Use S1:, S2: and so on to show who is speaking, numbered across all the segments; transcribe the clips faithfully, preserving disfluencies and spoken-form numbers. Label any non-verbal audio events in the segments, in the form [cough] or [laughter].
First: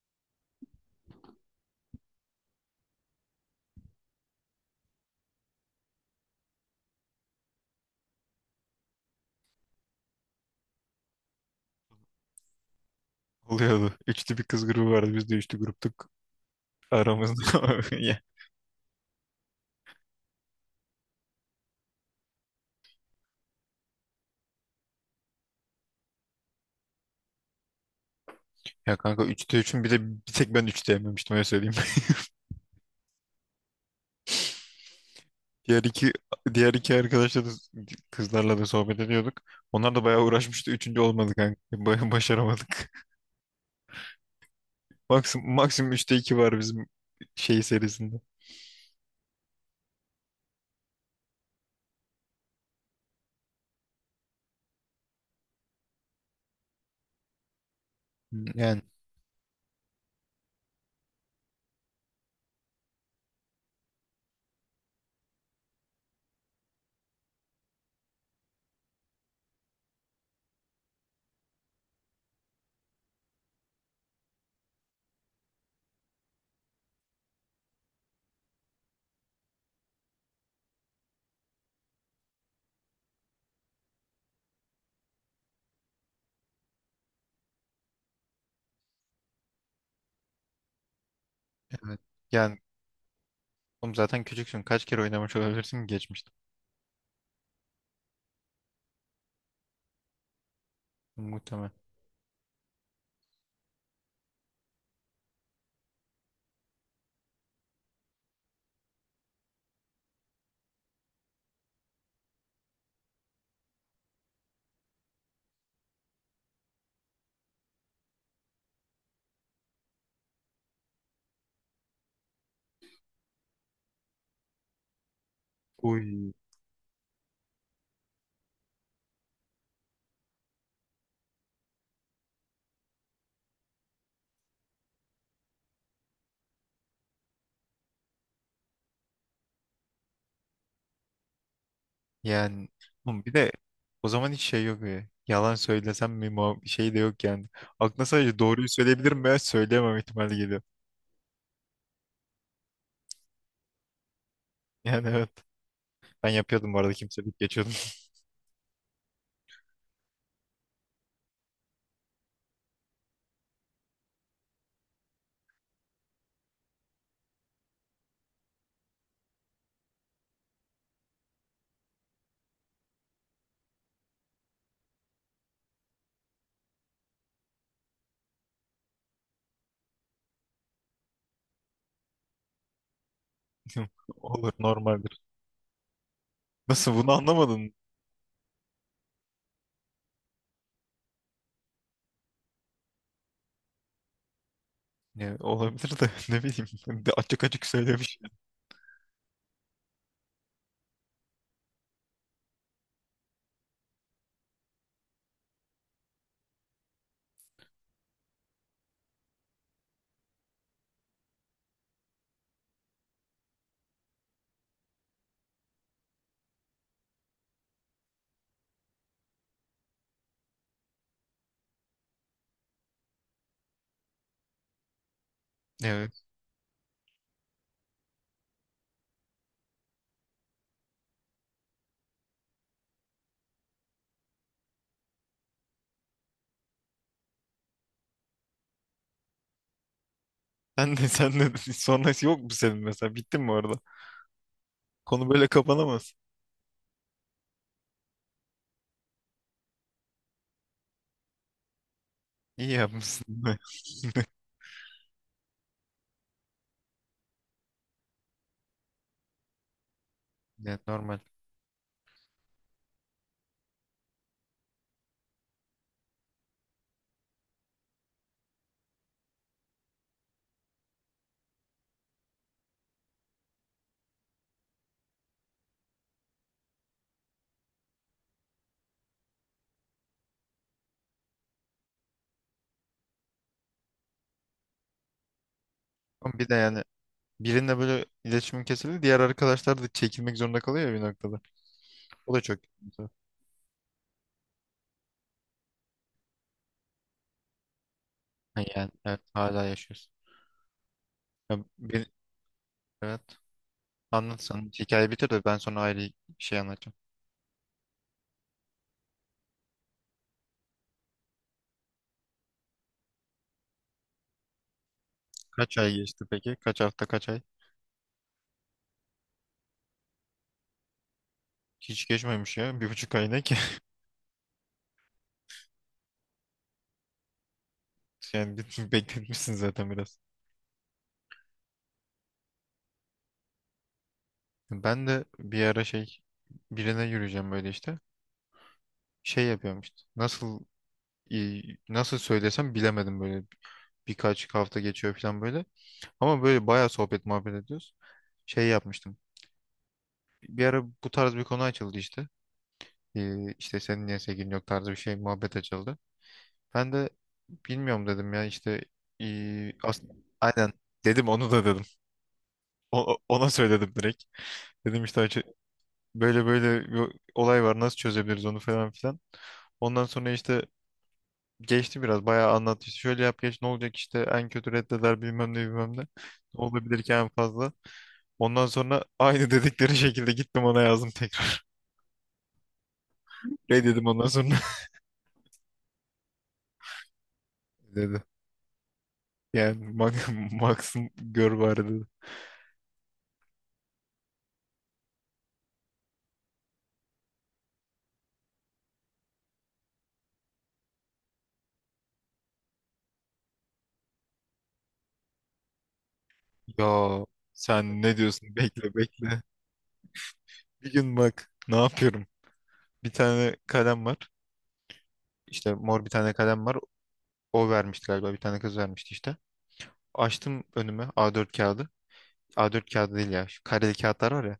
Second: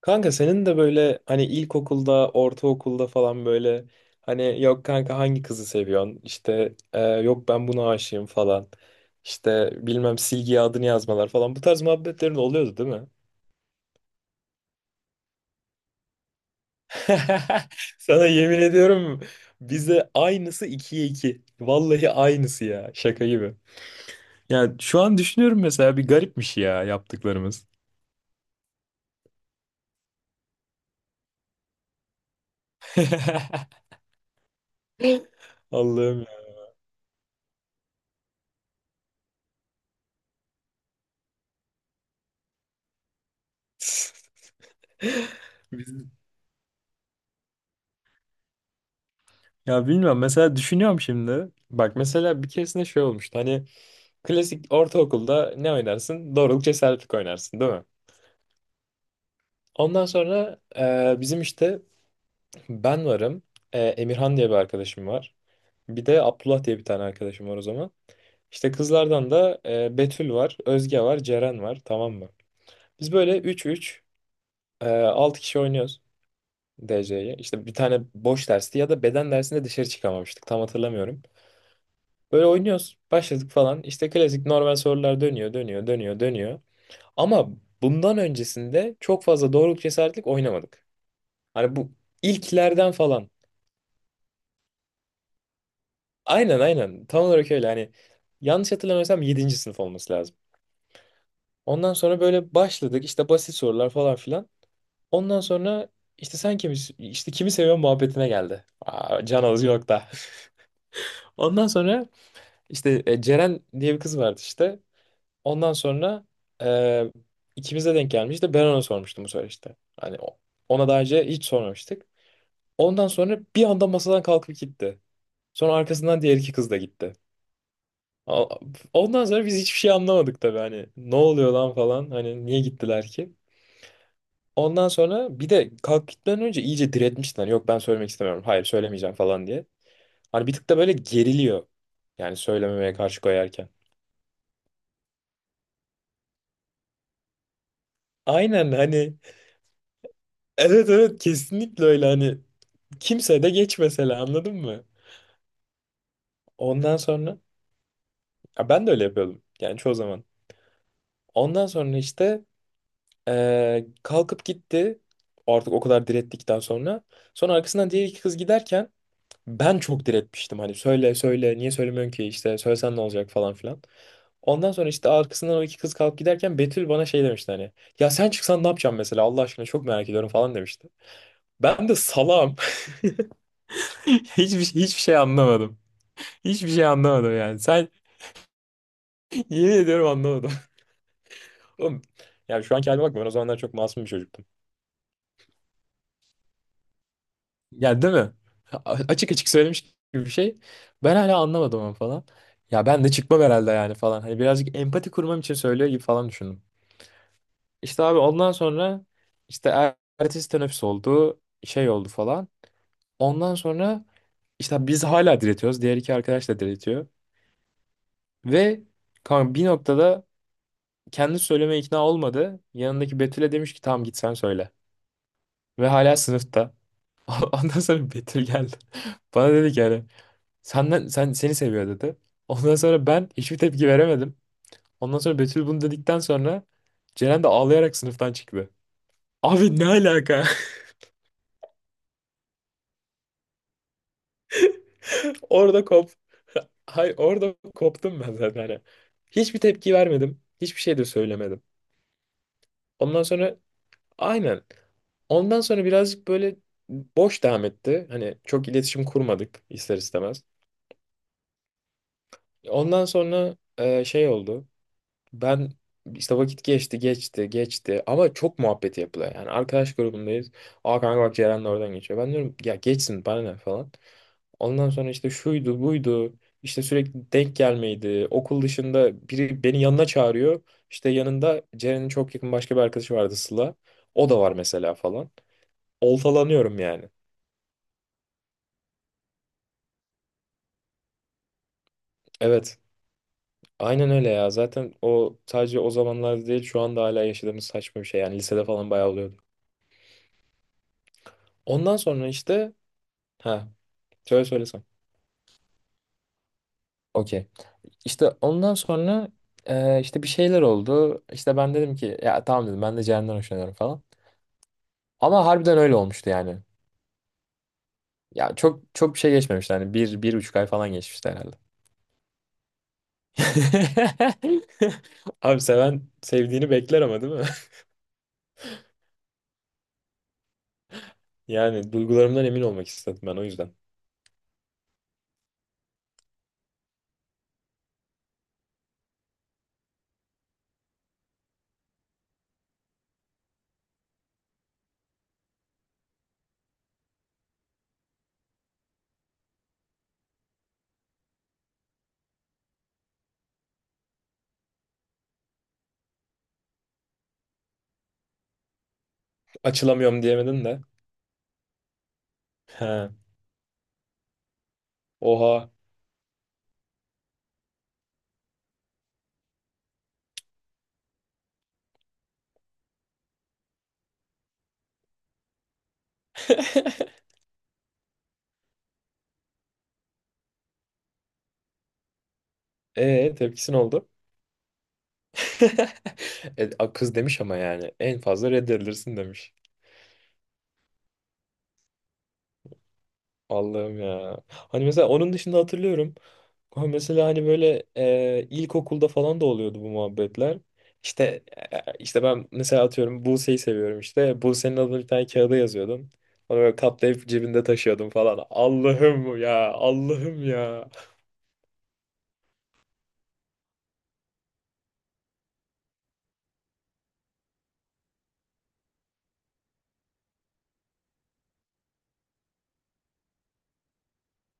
S1: Kanka senin de böyle hani ilkokulda, ortaokulda falan böyle hani yok kanka hangi kızı seviyorsun? İşte e, yok ben buna aşığım falan. İşte bilmem silgiye adını yazmalar falan. Bu tarz muhabbetlerin oluyordu değil mi?
S2: Oluyordu. Üçlü bir kız grubu vardı. Biz de üçlü gruptuk aramızda.
S1: [laughs]
S2: [laughs] Ya,
S1: Sana yemin ediyorum bize aynısı ikiye iki. Vallahi aynısı ya şaka gibi. Yani şu an düşünüyorum mesela bir garipmiş ya yaptıklarımız.
S2: ya kanka üçte üçün bir de bir tek ben üçte yememiştim öyle söyleyeyim.
S1: [laughs]
S2: Diğer iki
S1: Allah'ım ya.
S2: diğer iki arkadaşla da kızlarla da sohbet ediyorduk. Onlar da bayağı uğraşmıştı. Üçüncü olmadık kanka. Bayağı başaramadık. [laughs] Maksimum,
S1: [laughs] Biz,
S2: maksimum üçte iki var bizim şey serisinde.
S1: ya bilmiyorum mesela düşünüyorum şimdi. Bak mesela bir keresinde şey olmuştu. Hani klasik ortaokulda ne oynarsın? Doğruluk cesaretlik oynarsın değil mi?
S2: Yani
S1: Ondan sonra e, bizim işte ben varım. e, Emirhan diye bir arkadaşım var. Bir de Abdullah diye bir tane arkadaşım var o zaman. İşte kızlardan da e, Betül var, Özge var, Ceren var, tamam mı? Biz böyle üç üç e, altı kişi oynuyoruz D C'yi. İşte bir tane boş dersti ya da beden dersinde dışarı çıkamamıştık, tam hatırlamıyorum. Böyle oynuyoruz. Başladık falan. İşte klasik normal sorular dönüyor, dönüyor, dönüyor, dönüyor. Ama bundan öncesinde çok fazla doğruluk cesaretlik oynamadık. Hani bu
S2: evet. Yani
S1: ilklerden falan.
S2: oğlum zaten küçüksün. Kaç kere oynamış olabilirsin ki geçmişte?
S1: Aynen aynen. Tam olarak öyle. Hani yanlış hatırlamıyorsam yedinci sınıf olması lazım.
S2: Muhtemelen.
S1: Ondan sonra böyle başladık. İşte basit sorular falan filan. Ondan sonra işte sen kimi, işte kimi seviyorsun muhabbetine geldi. Aa, can alıcı nokta. [laughs] Ondan sonra işte e, Ceren diye bir kız vardı işte. Ondan sonra eee ikimize denk gelmişti. Ben ona sormuştum bu sefer işte. Hani o- ona daha önce hiç sormamıştık. Ondan sonra bir anda masadan kalkıp gitti. Sonra arkasından
S2: Uy.
S1: diğer iki kız da gitti. A- Ondan sonra biz hiçbir şey anlamadık tabii, hani ne oluyor lan falan, hani niye gittiler ki? Ondan sonra bir de kalk gitmeden önce iyice diretmişti, hani yok ben söylemek istemiyorum, hayır söylemeyeceğim falan diye. Hani bir tık da böyle geriliyor yani
S2: Yani
S1: söylememeye karşı
S2: oğlum bir de
S1: koyarken.
S2: o zaman hiç şey yok ya. Yalan söylesem mi muha- şey de yok yani. Aklına sadece doğruyu
S1: Aynen hani
S2: söyleyebilirim veya söyleyemem ihtimali geliyor.
S1: evet evet, kesinlikle öyle. Hani kimse de geç mesela, anladın mı?
S2: Yani evet. Ben yapıyordum bu arada
S1: Ondan sonra
S2: kimselik geçiyordum.
S1: ya ben de öyle yapıyordum yani çoğu zaman. Ondan sonra işte eee, kalkıp gitti. Artık o kadar direttikten sonra. Sonra arkasından diğer iki kız giderken ben çok diretmiştim. Hani söyle söyle, niye söylemiyorsun ki, işte söylesen ne olacak falan filan. Ondan sonra işte arkasından o iki kız kalkıp giderken Betül bana şey demişti hani. Ya sen çıksan ne yapacağım mesela, Allah aşkına çok merak ediyorum falan demişti. Ben de salam. [laughs]
S2: [laughs] Olur
S1: Hiçbir, hiçbir şey
S2: normaldir.
S1: anlamadım. Hiçbir şey
S2: Nasıl bunu
S1: anlamadım yani.
S2: anlamadın?
S1: Sen [laughs] yemin ediyorum anlamadım. [laughs] Oğlum, ya şu anki halime bakma, ben o zamanlar çok masum bir çocuktum.
S2: Ya, olabilir de [laughs] ne bileyim. Ben de açık açık
S1: Yani değil
S2: söylemiş.
S1: mi? A- Açık açık söylemiş gibi bir şey. Ben hala anlamadım onu falan. Ya ben de çıkmam herhalde yani falan. Hani birazcık empati kurmam için söylüyor gibi falan düşündüm. İşte abi ondan sonra işte er- ertesi teneffüs oldu. Şey oldu falan. Ondan sonra işte biz hala diretiyoruz. Diğer iki arkadaş da diretiyor. Ve kanka bir noktada kendi söylemeye ikna olmadı. Yanındaki Betül'e demiş ki tamam, git sen söyle. Ve hala
S2: Evet.
S1: sınıfta. [laughs] Ondan sonra Betül geldi. [laughs] Bana dedi ki yani senden, sen seni seviyor dedi. Ondan sonra ben hiçbir tepki veremedim. Ondan sonra Betül bunu dedikten sonra Ceren de ağlayarak sınıftan çıktı. Abi ne alaka?
S2: Sen de sen de [laughs] sonrası yok mu senin mesela? Bittin mi orada? Konu
S1: [laughs]
S2: böyle
S1: Orada kop.
S2: kapanamaz.
S1: [laughs] Hay orada koptum ben zaten. Hani hiçbir tepki vermedim. Hiçbir şey de söylemedim.
S2: İyi
S1: Ondan
S2: yapmışsın.
S1: sonra
S2: [laughs]
S1: aynen. Ondan sonra birazcık böyle boş devam etti. Hani çok iletişim kurmadık ister istemez.
S2: Evet, normal.
S1: Ondan sonra e, şey oldu. Ben işte vakit geçti geçti geçti ama çok muhabbeti yapılıyor. Yani arkadaş grubundayız. Aa kanka bak, Ceren de oradan geçiyor. Ben diyorum ya, geçsin bana ne falan. Ondan sonra işte şuydu buydu. İşte sürekli denk gelmeydi. Okul dışında biri beni yanına çağırıyor. İşte yanında Ceren'in çok yakın başka bir arkadaşı vardı, Sıla. O da var mesela falan.
S2: Ama bir de
S1: Oltalanıyorum
S2: yani
S1: yani.
S2: birinle böyle iletişimin kesildi. Diğer arkadaşlar da çekilmek zorunda kalıyor ya bir noktada. O da çok
S1: Evet.
S2: kötü.
S1: Aynen öyle ya. Zaten o sadece o zamanlar değil, şu anda hala yaşadığımız saçma bir şey. Yani
S2: Ha,
S1: lisede
S2: yani
S1: falan bayağı
S2: evet
S1: oluyordu.
S2: hala yaşıyorsun. Ya,
S1: Ondan
S2: bir,
S1: sonra işte
S2: evet.
S1: ha.
S2: Anlat
S1: Söyle söyle
S2: sen.
S1: sen.
S2: Hikaye bitir de ben sonra ayrı bir şey anlatacağım.
S1: Okey. İşte ondan sonra e, işte bir şeyler oldu. İşte ben dedim ki, ya tamam dedim, ben de Ceren'den hoşlanıyorum falan. Ama
S2: Kaç
S1: harbiden
S2: ay
S1: öyle
S2: geçti
S1: olmuştu
S2: peki?
S1: yani.
S2: Kaç hafta kaç ay?
S1: Ya çok çok bir şey geçmemişti, hani bir, bir buçuk ay falan geçmişti herhalde.
S2: Hiç geçmemiş ya. Bir buçuk ay ne ki?
S1: [laughs] Abi seven sevdiğini bekler ama, değil mi? [laughs]
S2: Yani bir- [laughs] bekletmişsin zaten biraz.
S1: Yani duygularımdan emin olmak istedim ben o yüzden.
S2: Ben de bir ara şey birine yürüyeceğim böyle işte. Şey yapıyorum işte. Nasıl e, nasıl söylesem bilemedim böyle. Birkaç hafta geçiyor falan böyle. Ama böyle bayağı sohbet muhabbet ediyoruz. Şey yapmıştım. Bir ara bu tarz bir konu açıldı işte. Ee, işte senin niye sevgilin yok tarzı bir şey muhabbet açıldı. Ben de bilmiyorum dedim ya işte ee, as-
S1: Açılamıyorum diyemedin
S2: aynen
S1: de.
S2: dedim onu da dedim.
S1: He.
S2: O- o- ona söyledim direkt. Dedim işte
S1: Oha.
S2: böyle böyle bir olay var nasıl çözebiliriz onu falan filan. Ondan sonra işte geçti biraz bayağı anlattı. İşte şöyle yap geç ne olacak işte en kötü reddeder bilmem ne bilmem ne. Ne olabilir ki
S1: [laughs]
S2: en fazla. Ondan sonra aynı [laughs] dedikleri şekilde gittim ona yazdım tekrar.
S1: E
S2: [laughs]
S1: tepkisin
S2: Reddedim
S1: oldu.
S2: ondan sonra [laughs]
S1: [laughs] E, a- kız demiş ama yani en
S2: dedi.
S1: fazla reddedilirsin demiş.
S2: Yani Max, [laughs] Max'ın gör bari dedi.
S1: Allah'ım ya. Hani mesela onun dışında hatırlıyorum. Ha, mesela hani böyle e, ilkokulda falan da oluyordu bu muhabbetler. İşte e, işte ben mesela atıyorum Buse'yi seviyorum işte. Buse'nin adını bir tane kağıda yazıyordum. Onu böyle
S2: Ya
S1: katlayıp cebinde
S2: sen
S1: taşıyordum
S2: ne
S1: falan.
S2: diyorsun bekle bekle.
S1: Allah'ım ya, Allah'ım ya.
S2: Bir gün bak ne yapıyorum. Bir tane kalem var. İşte mor bir tane kalem var. O vermişti galiba bir tane kız vermişti işte. Açtım önüme A dört kağıdı. A dört kağıdı değil ya. Şu kareli kağıtlar var ya.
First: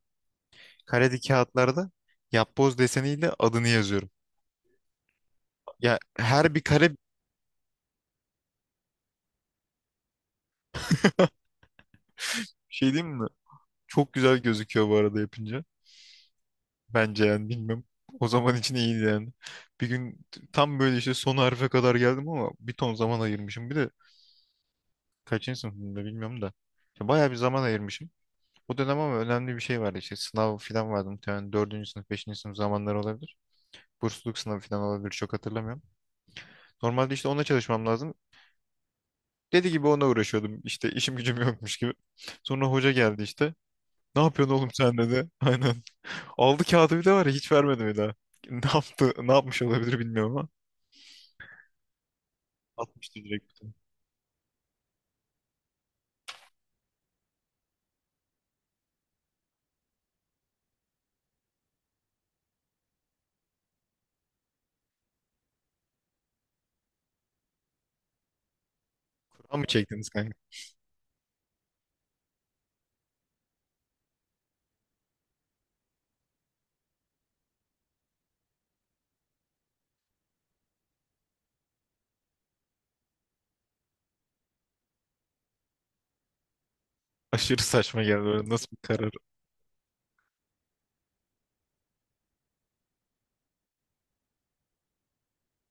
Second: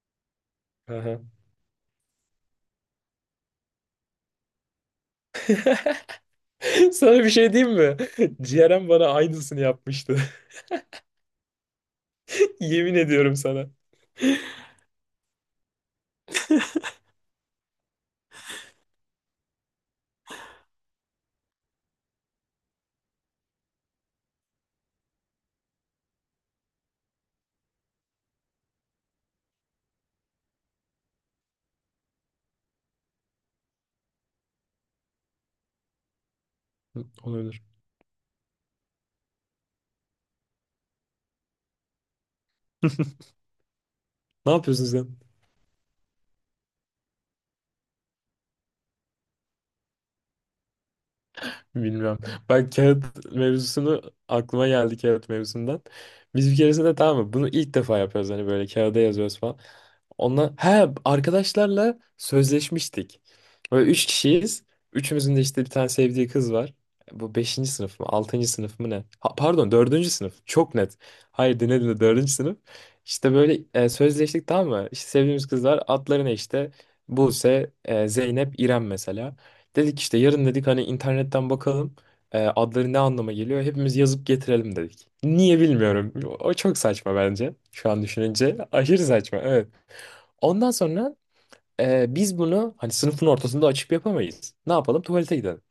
S2: Kareli
S1: Aha.
S2: kağıtlarda yapboz deseniyle adını yazıyorum. Ya her bir
S1: [laughs]
S2: kare
S1: Sana bir şey diyeyim mi? [laughs] Ciğerem bana aynısını yapmıştı. [laughs]
S2: şey
S1: Yemin
S2: diyeyim mi?
S1: ediyorum sana.
S2: Çok güzel gözüküyor bu arada yapınca. Bence yani bilmem. O zaman için iyiydi yani. Bir gün tam böyle işte son harfe kadar geldim ama bir ton zaman ayırmışım. Bir de kaçıncı sınıfımda bilmiyorum da. İşte bayağı bir zaman ayırmışım. O dönem ama önemli bir şey vardı işte sınav falan vardı muhtemelen dördüncü sınıf, beşinci sınıf zamanları olabilir. Bursluluk sınavı falan olabilir çok hatırlamıyorum.
S1: Hı,
S2: Normalde işte onunla
S1: olabilir.
S2: çalışmam lazım. Dedi gibi ona uğraşıyordum. İşte işim gücüm yokmuş gibi. Sonra hoca geldi
S1: [laughs]
S2: işte. Ne
S1: Ne
S2: yapıyorsun oğlum
S1: yapıyorsun
S2: sen
S1: sen?
S2: dedi. [laughs] Aynen. Aldı kağıdı bir de var ya hiç vermedi bir daha. [laughs] Ne yaptı, ne yapmış olabilir bilmiyorum ama.
S1: Bilmiyorum. Ben kağıt
S2: Atmıştı direkt.
S1: mevzusunu aklıma geldi kağıt mevzusundan. Biz bir keresinde, tamam mı? Bunu ilk defa yapıyoruz, hani böyle kağıda yazıyoruz falan. Onunla he arkadaşlarla sözleşmiştik. Böyle üç kişiyiz. Üçümüzün de işte bir tane sevdiği kız var. Bu beşinci sınıf mı? Altıncı sınıf mı ne? Ha,
S2: Fıra mı
S1: pardon,
S2: çektiniz
S1: dördüncü
S2: kanka?
S1: sınıf. Çok net. Hayır dinle dinle, dördüncü sınıf. İşte böyle e, sözleştik, tamam mı? İşte sevdiğimiz kızlar, adları ne işte? Buse, e, Zeynep, İrem mesela. Dedik işte yarın dedik hani, internetten bakalım. E, adları ne anlama geliyor? Hepimiz yazıp getirelim dedik. Niye bilmiyorum. O çok saçma bence.
S2: Aşırı
S1: Şu
S2: saçma
S1: an
S2: geldi böyle.
S1: düşününce
S2: Nasıl
S1: [laughs]
S2: bir
S1: aşırı
S2: karar?
S1: saçma. Evet. Ondan sonra e, biz bunu hani sınıfın ortasında açıp yapamayız. Ne yapalım? Tuvalete gidelim.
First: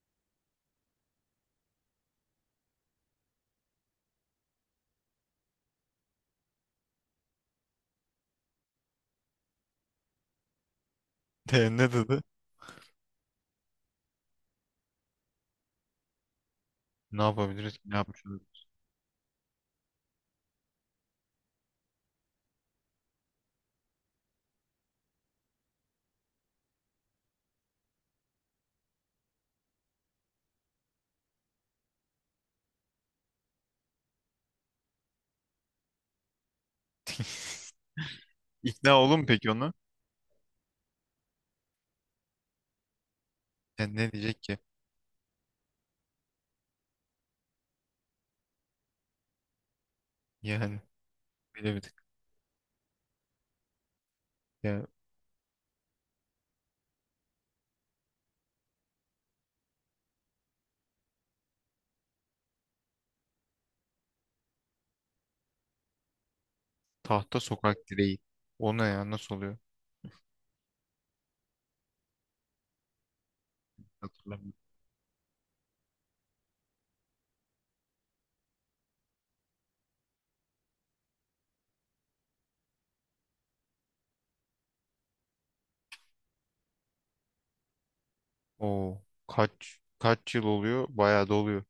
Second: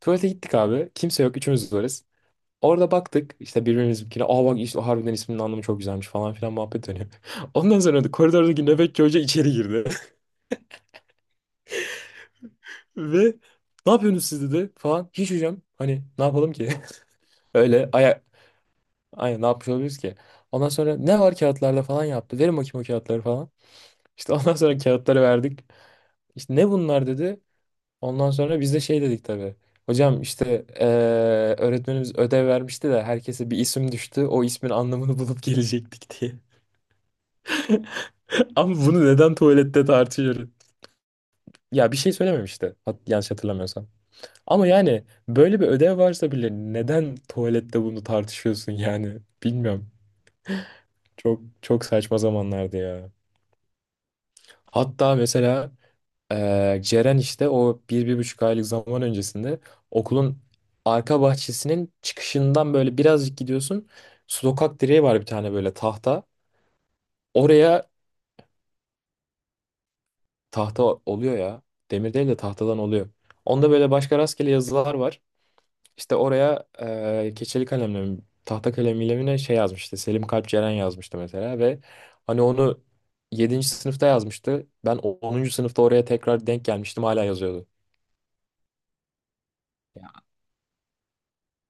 S1: Tuvalete gittik abi. Kimse yok. Üçümüz varız. Orada baktık işte birbirimizinkine. Aa bak işte harbiden isminin anlamı çok güzelmiş falan filan muhabbet dönüyor. [laughs] Ondan sonra da koridordaki nöbetçi hoca içeri girdi.
S2: [laughs] E, ne dedi?
S1: [laughs] Ve ne yapıyorsunuz siz dedi falan. Hiç hocam, hani ne yapalım ki?
S2: Ne
S1: [laughs]
S2: yapabiliriz
S1: Öyle
S2: ki? Ne
S1: aya
S2: yapmış olabilir?
S1: aynen, ne yapmış olabiliriz ki? Ondan sonra ne var kağıtlarda falan yaptı. Verin bakayım o kağıtları falan. İşte ondan sonra kağıtları verdik. İşte ne bunlar dedi. Ondan sonra biz de şey dedik tabii. Hocam işte eee, öğretmenimiz ödev vermişti de herkese bir isim düştü. O ismin anlamını [laughs] bulup gelecektik diye. [laughs] Ama
S2: İkna
S1: bunu
S2: olur
S1: neden
S2: peki ona?
S1: tuvalette tartışıyoruz? Ya bir şey söylememişti. Hat yanlış hatırlamıyorsam.
S2: Yani ne diyecek ki?
S1: Ama yani böyle bir ödev varsa bile neden tuvalette bunu tartışıyorsun yani? Bilmiyorum.
S2: Yani
S1: Çok çok
S2: bilemedik.
S1: saçma zamanlardı ya.
S2: Ya
S1: Hatta mesela Ee, Ceren işte o bir, bir buçuk aylık zaman öncesinde okulun arka bahçesinin çıkışından böyle birazcık gidiyorsun. Sokak direği var bir tane, böyle tahta.
S2: tahta sokak
S1: Oraya
S2: direği. O ne ya? Nasıl oluyor?
S1: tahta oluyor ya. Demir değil de tahtadan oluyor. Onda böyle başka rastgele
S2: Hatırlamıyorum.
S1: yazılar var. İşte oraya e, keçeli kalemle mi, tahta kalemiyle mi ne şey yazmıştı. Selim Kalp Ceren yazmıştı mesela ve hani onu yedinci sınıfta yazmıştı. Ben onuncu sınıfta oraya tekrar denk gelmiştim, hala yazıyordu.
S2: Oo. Kaç kaç yıl oluyor? Bayağı da oluyor.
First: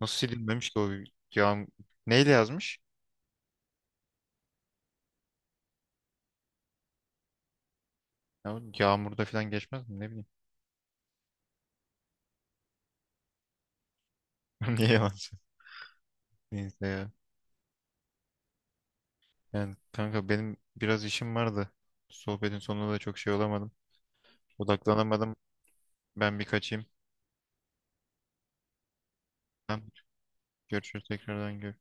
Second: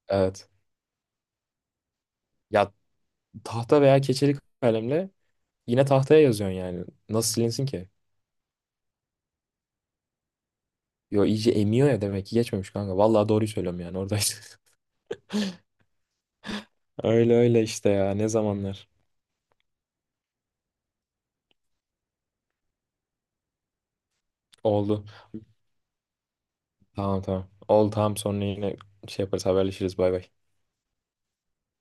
S2: Nasıl
S1: Evet.
S2: silinmemiş ki o yağm neyle
S1: Ya
S2: yazmış?
S1: tahta veya keçeli kalemle yine tahtaya yazıyorsun yani. Nasıl silinsin ki?
S2: Ya, yağmurda falan geçmez mi? Ne bileyim.
S1: Yo iyice emiyor ya, demek ki geçmemiş kanka. Vallahi doğruyu söylüyorum, yani oradaydı.
S2: [laughs]
S1: [laughs]
S2: Niye yalan söylüyorsun? Neyse ya.
S1: Öyle öyle işte ya, ne zamanlar.
S2: Yani kanka benim biraz işim vardı. Sohbetin sonunda da çok şey olamadım.
S1: Oldu.
S2: Odaklanamadım. Ben bir kaçayım.
S1: Tamam tamam. Oldu tamam, sonra yine şey yaparız,
S2: Tamam.
S1: haberleşiriz, bay bay.
S2: Görüşürüz tekrardan. Görüşürüz.